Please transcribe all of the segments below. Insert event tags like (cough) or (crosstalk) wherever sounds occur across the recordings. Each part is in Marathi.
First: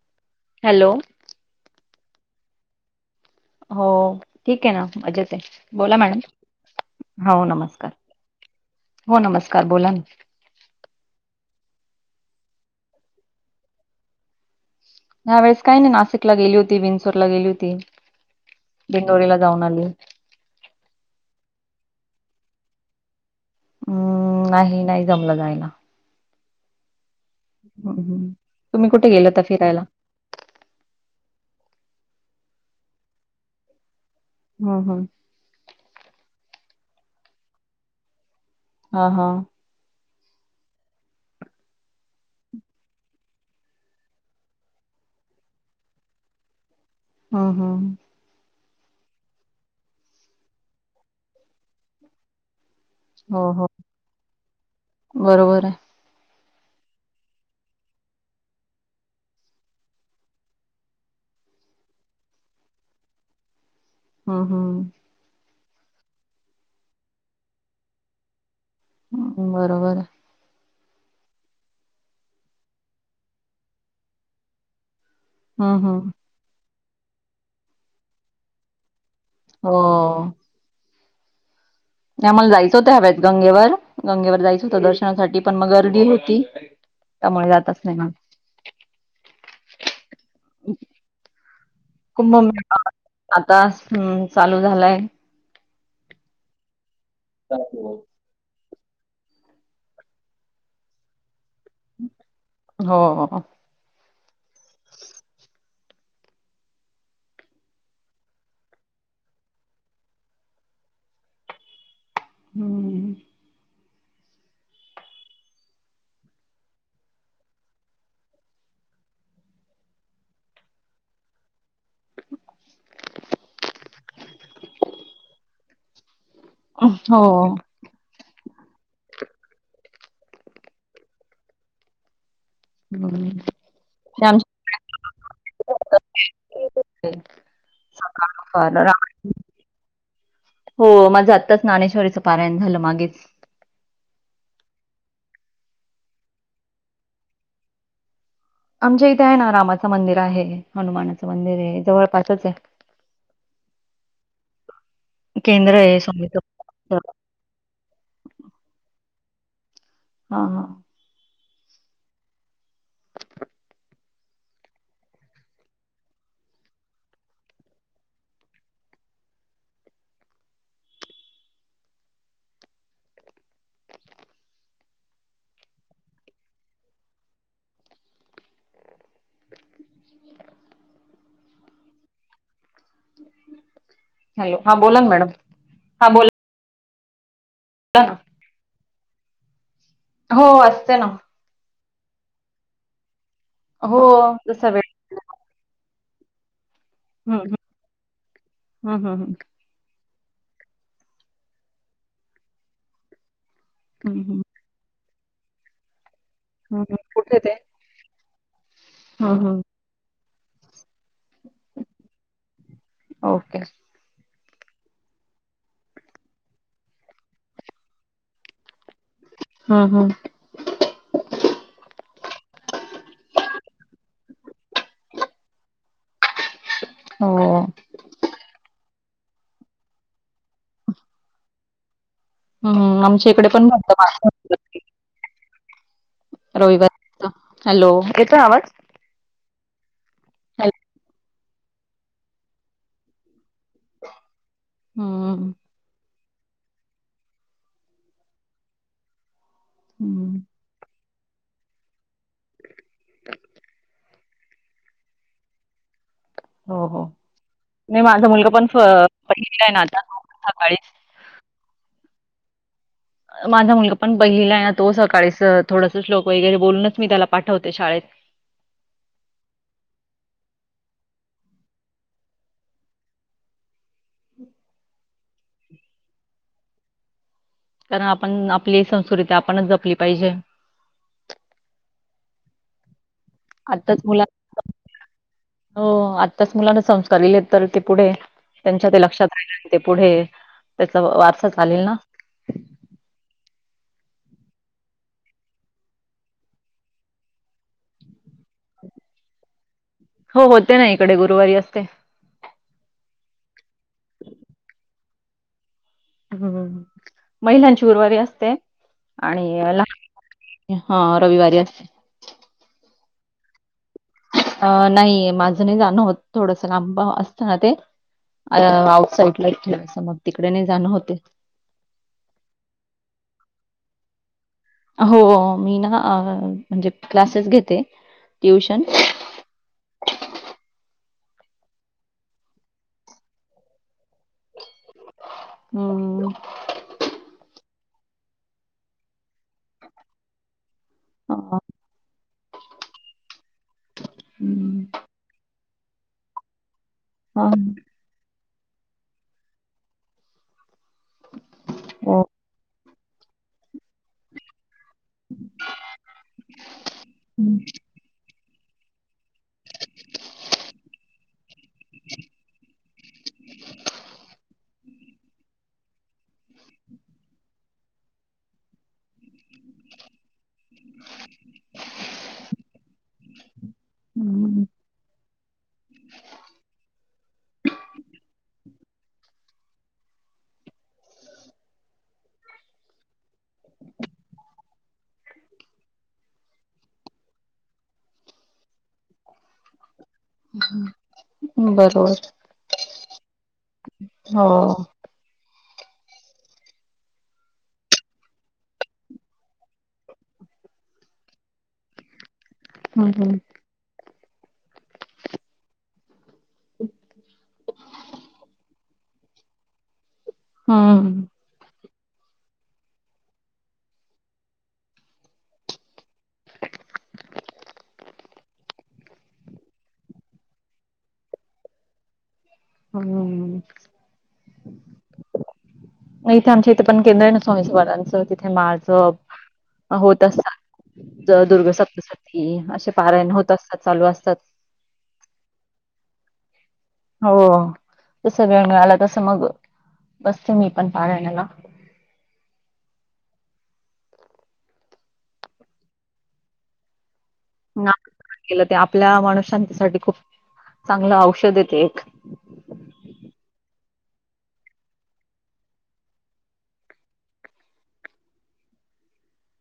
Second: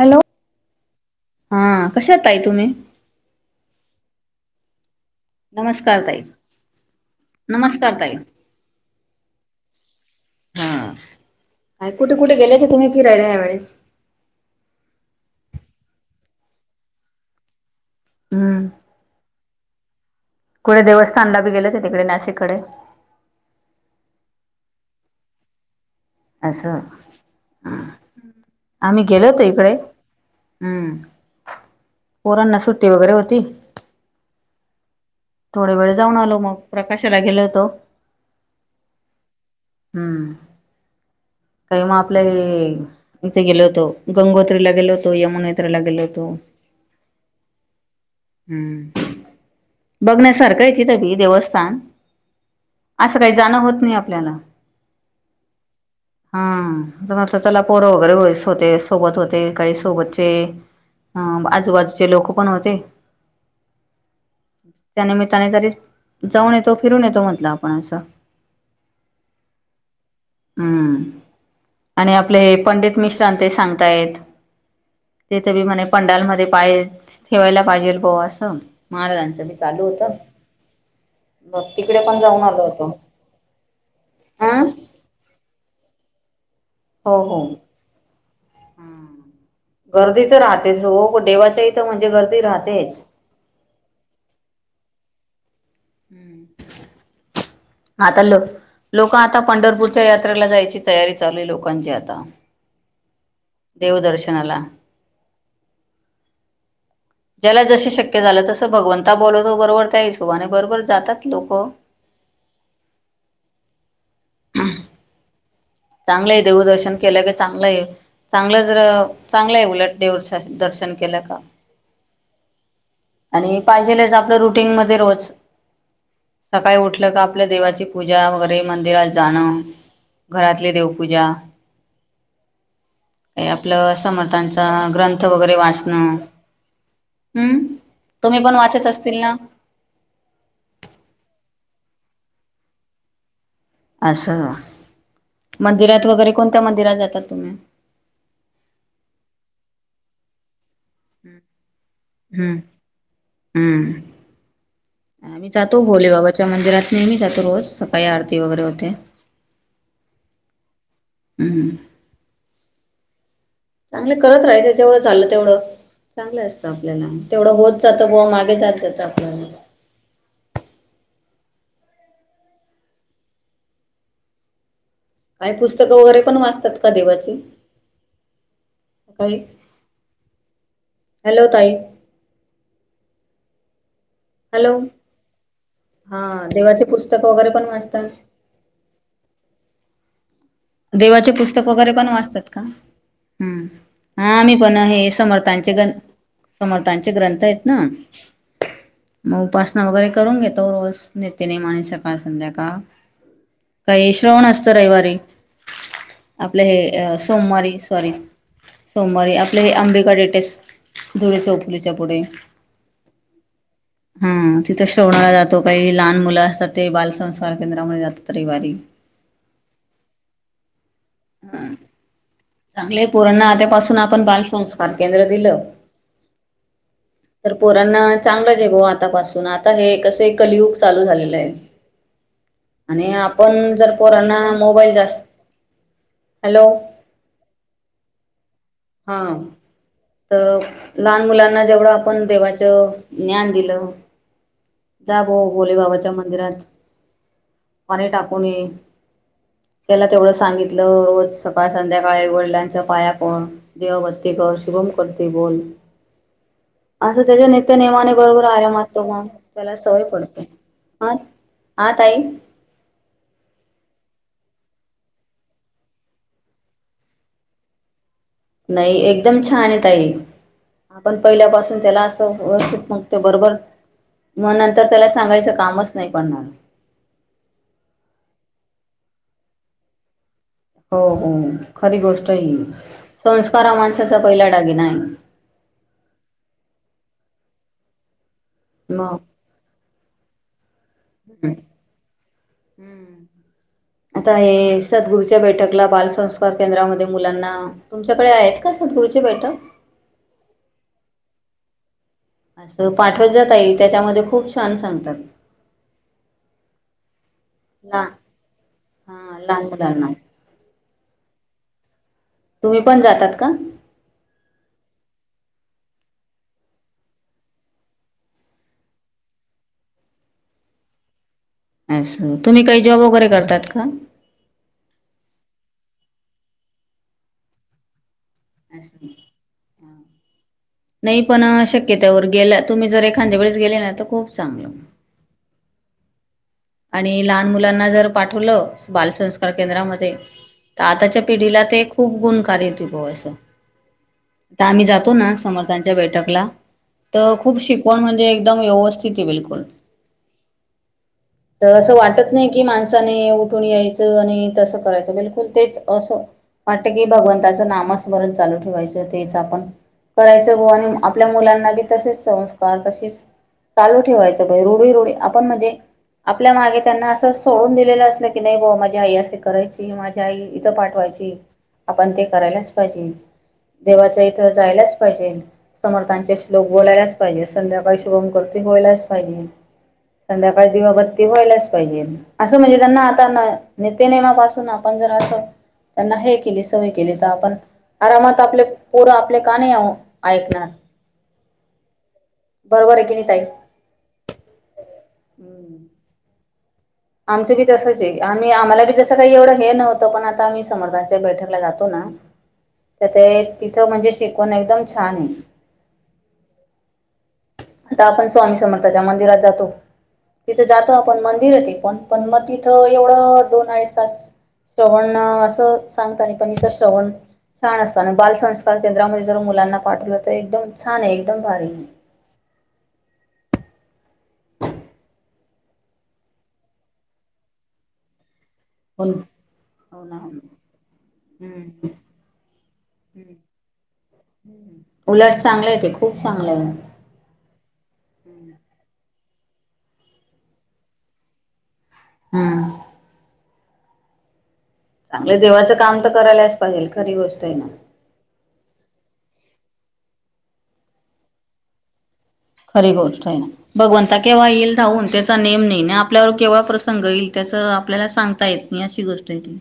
Hello hello. हा कशा आहेत ताई तुम्ही? हो ठीक आहे ना. मजेत आहे. बोला नमस्कार मॅडम ताई हो नमस्कार. हो नमस्कार बोला ना. हा काय कुठे-कुठे गेले होते तुम्ही फिरायला यावेेळेस. ह्या वेळेस काही नाही. नाशिकला गेली होते बिंचोरला गेली होती. हम्म. दिंडोरीला जाऊन आली. पुुठे देवस्थानला बी गेलं तर तिकडे नाशिककडे. हम्म नाही-नाही जमल जायला. आस अ. ह हम्म, हम्म. तुम्ही आम्ही कुठे गेल गेलो होता होतो इकडे, फिरायला आड हम्म. पोरांना सुट्टी वगैरे होती. हुं. हू. थोडे वेळ जाऊन आलो मग, प्रकाशाला गेलो होतो. हा हा. हम्म काही मग आपल्या इथे गेलो होतो गंगोत्रीला गेलो होतो यमुनात्रीला गेलो होतो हम हम हम्म बघण्यासारखं आहे तिथबी देवस्थान असं काही हो जाणं हो होत नाही आपल्याला बरोबर आहे हम मग चला पोरं वगैरे व्हायच होते सोबत होते काही सोबतचे ह आजूबाजूचे लोक पण होते हम्म त्या निमित्ताने तरी- जाऊन येतो फिरून येतो म्हटलं आपण असं- बरोबर आहे? हम्म आणि आपले पंडित मिश्रां ते सांगताय? तेथ बी म्हणे हम्म हम्म पंडालमध्ये पाय ठेवायला पाहिजेल ब असं- महाराजांचं मी हो चालू होत. नाही मला जायचं होत हव्यात गंगेवर गंगेवर जायचं अं होतं दर्शनासाठी पण मग गर्दी होती. हो हो त्यामुळे जातच नाही मग? गर्दी तर राहतेच हो देवाच्या इथं म्हणजे गर्दी कुंभमेळा राहतेच! आता हम चालू झालाय? हम्म आता लो लोक आता पंढरपूरच्या यात्रेला जायची तयारी चालूली लोक. लोकांचे आता. हो हो. देवदर्शनाला. ज्याला जशी शक्य झालं तसं भगवंता बोलवतो बरोबर त्या हिशोबाने बरोबर जातात लोक. हम्म (unintelligible) चांगलं आहे देवदर्शन केलं की चांगलंय. चांगलं जर चांगलंय उलट देवदर्शन दर्शन केलं का. आणि पाहिजेलच आपलं रुटीन मध्ये रोज सकाळी उठलं का आपल्या हो देवाची पूजा वगैरे मंदिरात जाणं. घरातली देवपूजा. काही आपलं ते आमच्या समर्थांचा ग्रंथ वगैरे वाचणं. हम्म तुम्ही पण वाचत असतील ना? हो माझं आत्ताच ज्ञानेश्वरीचं पारायण झालं मागेच- असं मंदिरात वगैरे कोणत्या मंदिरात जातात तुम्ही- आमच्या इथे आहे ना रामाचं मंदिर आहे. हनुमानाचं मंदिर आहे हम्म जवळपासच आहे. हम्म हम्म. आम्ही केंद्र जातो आहे स्वामीच भोलेबाबाच्या मंदिरात हा नेहमी जातो रोज सकाळी आरती वगैरे होते. हा हा हम्म चांगले करत राहायचं जेवढं चाल तेवढं. चांगलं असतं आपल्याला तेवढं होत जातं व मागे जात जात आपल्याला. (unintelligible) काही पुस्तकं वगैरे पण वाचतात का देवाची? का हॅलो ताई हॅलो हा बोला ना मॅडम हा बोला. हो घरी पण ना. वाजतात हो वाचते ना. ग्रंथ पण वाचतात का हो हा आम्ही जसा पण वेळ आहे समर्थच्या. समर्थांचे ग्रंथ हम्म आहेत ना हम्म हम्म हम्म मग उपासना वगैरे. करून घेतो रोज नीती नियमाने आणि सकाळ संध्याकाळ. काही हम्म हम्म. श्रवण असत रविवारी. आपलं हम्म हे कुठे ते सोमवारी सॉरी सोमवारी हम्म आपले हम्म हे अंबिका डेटेस. धुळेच्या उफुलीच्या पुढे- ओके हा तिथं श्रवणाला जातो काही लहान मुलं असतात ते बालसंस्कार केंद्रामध्ये जातात रविवारी. हा हा हम्म चांगले पूर्ण आध्यापासून आपण बालसंस्कार केंद्र दिलं तर हो. पोरांना चांगला जे गो आता आता पासून आता हे कस कलियुग चालू झालेलं आहे. हम्म, आणि आमच्या इकडे पण आपण भरतं जर पोरांना मासे मोबाईल जास्त हॅलो. रविवारी. हॅलो, येतोय आवाज. हा तर हॅलो. लहान मुलांना जेवढं आपण देवाच ज्ञान दिलं जा भाऊ हम्म, भोले बाबाच्या (unintelligible) (unintelligible) पाणी टाकून ये. त्याला तेवढं हम्म. सांगितलं रोज सकाळ संध्याकाळी वडिलांच्या पाया पड. (unintelligible) (unintelligible) शुभम करते बोल. हो, हो. असं त्याच्या नाही नेत्यानेयमाने माझा बरोबर मुलगा पण आया फ मतो मग पहिलीला आहे त्याला ना आता सवय तो पडते. सकाळीच हा, हा ताई. माझा मुलगा पण पहिलीला आहे ना तो सकाळीच थोडस श्लोक वगैरे बोलूनच मी त्याला पाठवते शाळेत. नाही एकदम छान आहे ताई. आपण पहिल्यापासून त्याला असं व्यवस्थित मागतो बरोबर. मग नंतर त्याला सांगायचं कामच नाही पडणार. कारण आपण आपली संस्कृती आपणच जपली पाहिजे हो हो खरी गोष्ट आहे ही. संस्कार हा आत्ताच माणसाचा मुला पहिला दागिना (unintelligible) आहे हो आत्ताच मुलांना संस्कार (unintelligible) तर ते पुढे त्यांच्या ते मग लक्षात (unintelligible) ते पुढे त्याचा वारसा चालेल ना? हं आता हे सदगुरूच्या बैठकला बालसंस्कार केंद्रामध्ये मुलांना तुमच्याकडे आहेत का? (unintelligible) हो, हो ते ना इकडे गुरुवारी असते. असं पाठवत जा ताई त्याच्यामध्ये खूप छान सांगतात. हम्म, महिलांची ला उर्वरारी असते हा आणि लहान ला मुलांना (unintelligible) हा रविवारी असते. तुम्ही पण जातात का? अ नाही माझं नाही जाणं होत थोडस लांब असताना ते. (unintelligible) आउटसाईड ला मग तिकडे नाही जाणं होते. असं, तुम्ही काही जॉब वगैरे करतात का? हो मी ना म्हणजे क्लासेस घेते. ट्युशन असं हा. नाही पण शक्यतोवर गेल्या तुम्ही जर एखाद्या वेळेस गेले ना तर खूप चांगलं. (unintelligible) त्यांना जर पाठवलं बालसंस्कार केंद्रामध्ये तर आताच्या हा पिढीला ते खूप (unintelligible) (unintelligible) आता आम्ही जातो ना समर्थांच्या बैठकला तर हा खूप शिकवण म्हणजे एकदम व्यवस्थित हे बिलकुल. तर असं हो वाटत नाही की माणसाने उठून यायचं आणि तसं करायचं. बिलकुल तेच असं वाटत की हम्म, भगवंताच नाम स्मरण चालू ठेवाय (unintelligible) तेच आपण करायचं बुवा आणि आपल्या मुलांना बी तसेच संस्कार (unintelligible) चालू ठेवायचं बाई रुढी रुढी आपण म्हणजे आपल्या मागे त्यांना असं सोडून दिलेलं असलं की नाही ब माझी आई असे करायची माझ्या आई इथं पाठवायची की आपण ते करायलाच पाहिजे. देवाच्या इथं हम्म, जायलाच पाहिजे. समर्थांचे श्लोक बोलायलाच पाहिजे, संध्याकाळी शुभमकरोति व्हायलाच पाहिजे. संध्याकाळ दिवाबत् ती व्हायलाच पाहिजे, आसं म्हणजे त्यांना न आता नित्यनेमापासून आपण जर असं त्यांना हे केली, सवय केली तर आपण आरामात आपले पोर आपले का नाही आ ऐकणार, बरोबर बरोबर आहे की नाही ताई. हो. आमचं बी तसंच ए, आम्ही आम्हाला बी जसं काही एवढं हे नव्हतं, पण आता आम्ही समर्थाच्या बैठकला जातो ना. ना तर हम्म हम्म ते तिथ म्हणजे शिकवण एकदम छान हाय. आता आपण स्वामी समर्थाच्या मंदिरात जातो तिथं जातो आपण हम्म मंदिर हाय ते, पण पण मग तिथं एवढं दोन अडीच तास श्रवण असं सांगता नाही पण इथ तर श्रवण छान असतना, बालसंस्कार केंद्रामध्ये जर मुलांना पाठवलं, तर एकदम छान आहे, एकदम भारी आहे. (inaudible) ह हुं. इथे आमच्या इथे पण केंद्र आहे ना, स्वामी समर्थानचं तिथे माळजप होना. दुर्ग सप्तसाठी असे पारायण होत असतात. चालू असतात. उलट चांगलं आहे ते खूप चांगलं आहे. हो जस वेळ मिळाला तस मग बसते मी पण पारायणाला. हम्म. चांगले देवाचं काम तर करायलाच पाहिजे खरी गो मग केलं ते आपल्या माणसांच्या साठी खूप चांगलं औषध आहे ते एक. खरी गोष्ट आहे ना भगवंता केव्हा येईल धावून त्याचा नेम नाही ना आपल्यावर केव्हा प्रसंग येईल त्या आपल्याला सांगता येत नाही अशी गोष्ट आहे ती.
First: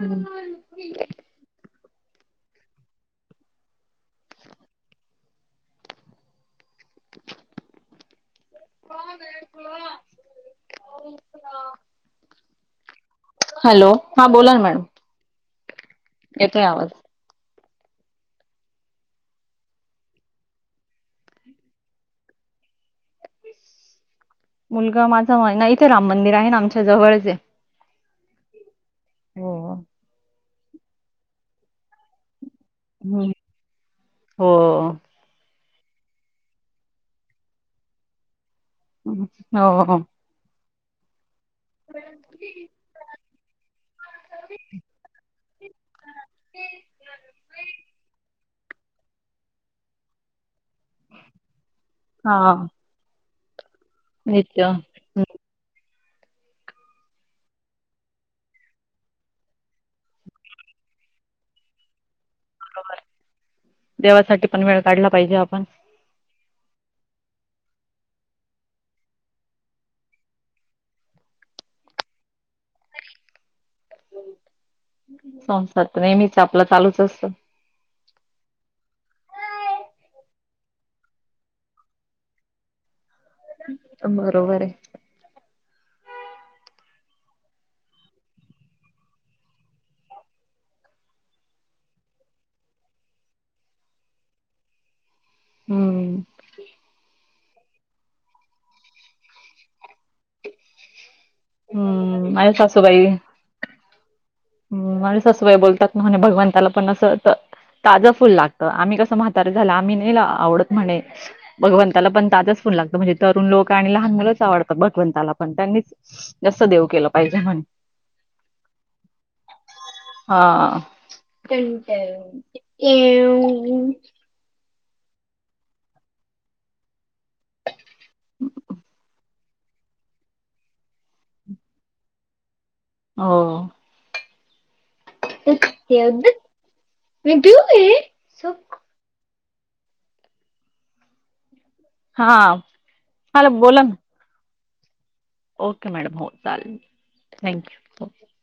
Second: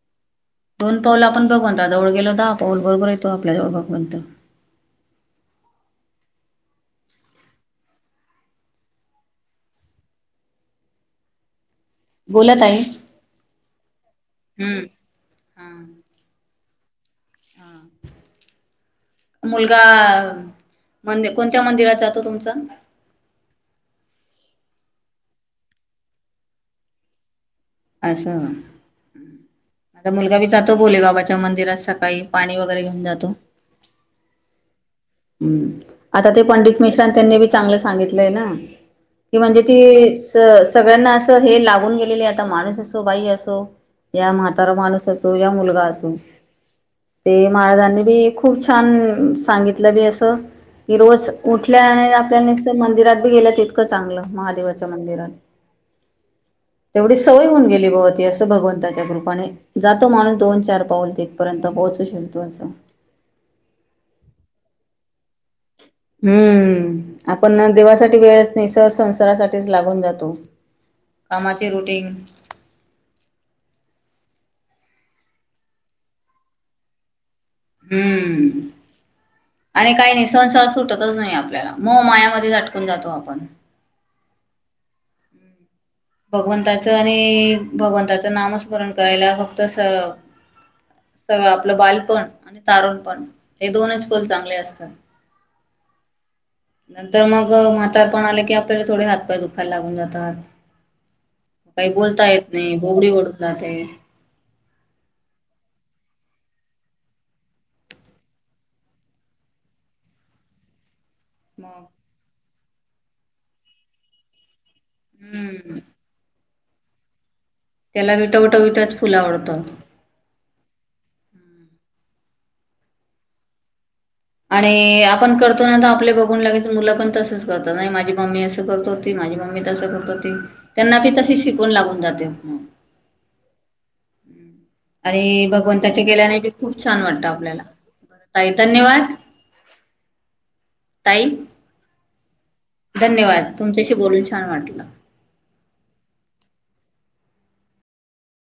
हम्. दोन पाऊल आपण भगवंता जवळ गेलो तर, दहा पाऊल बरोबर येतो आपल्या जवळ भगवंत. (inaudible) (unintelligible) (unintelligible) (inaudible) बोलत आहे. हॅलो, हा बोला ना मॅडम. हा. येतोय आवाज. हा. मुलगा (inaudible) मंदी कोणत्या मंदिरात जातो तुमचा? (inaudible) मुलगा माझा ना इथे राम मंदिर आहे ना आमच्या जवळचे. असं (inaudible) आता मुलगा बी जातो बोलेल बाबाच्या मंदिरात सकाळी. पाणी वगैरे घेऊन जातो. (inaudible) हम्म हो हम्. आता ते पंडित मिश्रान त्यांनी बी चांगलं सांगितलंय ना, की म्हणजे ती हो अ च असं सगळ्यांना असं हे लागून गेलेले आ असो, बाई असो या म्हातारा माणूस असो, या मुलगा असो ते महाराजांनी बी खूप छान सांगितलं. बी आस की, रोज उठल्या आणि आपल्या हा निस्त मंदिरात बी गेल्या इतकं चांगलं. नित्य महादेवाच्या मंदिरात तेवढी सवय होऊन गेली बुवा, ती असं भगवंताच्या कृपाने, जातो माणूस दोन चार पाऊल तिथपर्यंत पोहोचू शकतो. असं देवासाठी पण वेळ काढला पाहिजे आपण हूमम आपण देवासाठी वेळच नाही सर संंसारासाठीच लागून जातो. कामाचे रुटिंग संसार नेहमीच आपलं चालूच असत हम्म आणि काही नाही संसार सुटतच नाही आपल्याला मो मायामध्ये झटकून जातो आपण बरोबर आहे भगवंताचं आणि भगवंताचं नामस्मरण करायला फक्त स सगळ आपलं बालपण आणि तारुण पण हे दोनच पल चांगले असतात हम्म म्हातार पण आले की आपल्याला थोडे हात पाय दुखायला लागून जातात म काही बोलता हम्म येत माझ्या नाही बोगडी ओळखला ते म्ह ससवय बोलतात म्हणे भगवंताला पण असं ताजं फुल लागतं आम्ही कसं म्हातारे झालं आम्ही नाही आवडत म्हणे मग भगवंताला पण ताजच फोन लागत म्हणजे तरुण लोक आणि लहान मुलाच आवडत भगवंताला पण हम्म त्यांनी जास्ं देव केलं पाहिजे म्हणे त्याला विटवट विटच फुल आवडतं तेट ये आणि आपण करतो ना तर आपले बघून लगेच मुलं पण तस करत नाही माझी मम्मी असं करत हो माझी मम्मी तस गणपती त्यांना पी तशी शिकून लागून जाते हो आणि बगवन त्याच्या गेल्याने बी खूप छान वाटत आपल्याला ब तई धन्यवाद तय हा मला धन्यवाद बोला ना तुमच्याशी बोलून छान वाटलं ओके मॅडम हो चालेल थँक्यू